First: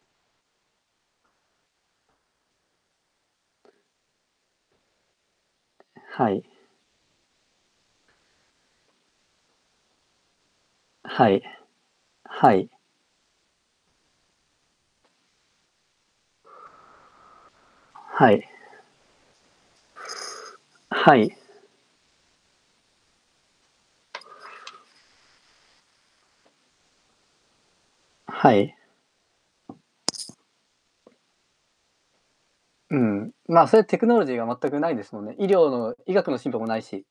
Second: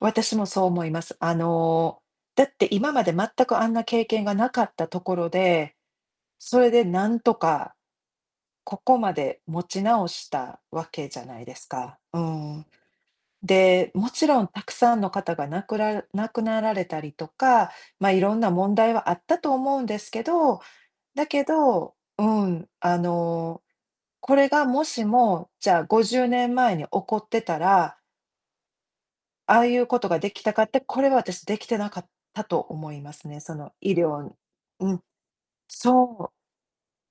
私もそう思います。あの、だって今まで全くあんな経験がなかったところで、はい。それでなんとか、ここまで持ち直したわけじゃはない。いですか。うーはん。い。で、もちろんたくさんの方が亡くら亡くなられたりとか、ま、いはろんい。な問題はあったと思うんですけど、はだい。けどうん、あの、これがもしも、じゃあ、50年前に起こってたらはい。ああいうことができたかって、これは私、できてなかったと思ういますん、ね、そま、のそういう医テクノロジ療ーが全くなういん、ですもんね。医療の医そ学う。の進歩もないし。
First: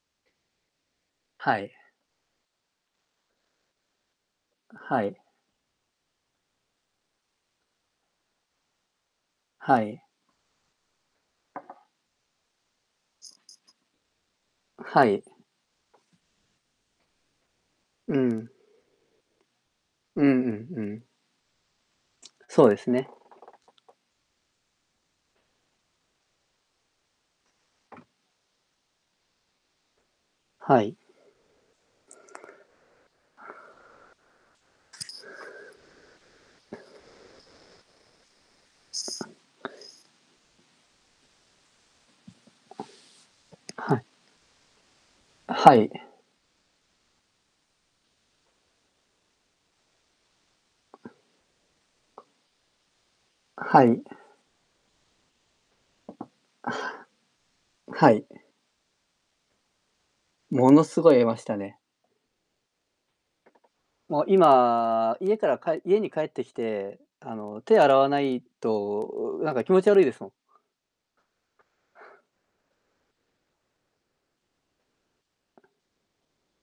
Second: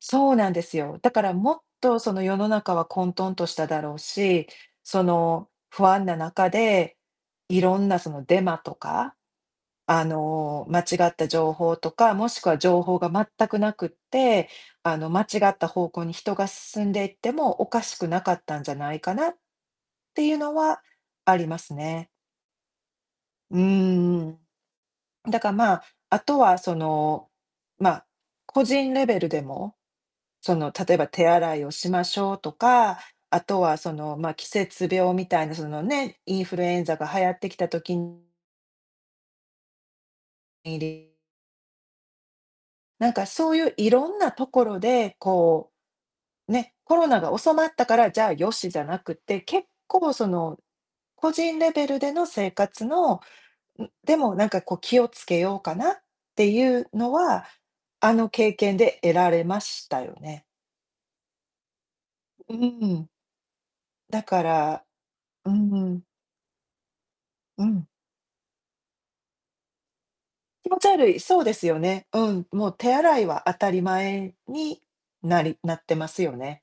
そうなんですよ。だからもはっい。と、その、世の中は混沌としただろうし、そはい。の、不安な中で、いろんな、その、デマとか、はあい。の、間違った情報とか、もしくは情報が全くなくって、あはの、間い。違った方向に人が進んでいっても、おかしくうなかっん。たんじゃないかなっうていうんうのんうはん。ありますね。そうですね。うーん。だか、まあ、あとは、その、ま、個人レベルでも、その、は例い。えば手洗いをしましょうとか、あとは、その、ま、季節病みたいなそのね、インフルエンザが流行ってきた時にりなんか、そういう、いはい。ろんなところで、こはい。う、ね、コロナが収まったから、じゃあ、よし、じゃなくて、結構その個人レベルでの生活の、はん、い。でも、なんか、こう、気をつけようかなっあていうのは、あ、はあい。の経験で得られましたよね。ものすごい得ましたね。うーん。もだうから今、家かうーらかえ家ん。に帰ってきて、あの、う手ん。洗わないと、うなんか気持ち悪いですもん。気持ち悪い、そうですよね。うん、もう手洗いは当たり前になりなってますよね。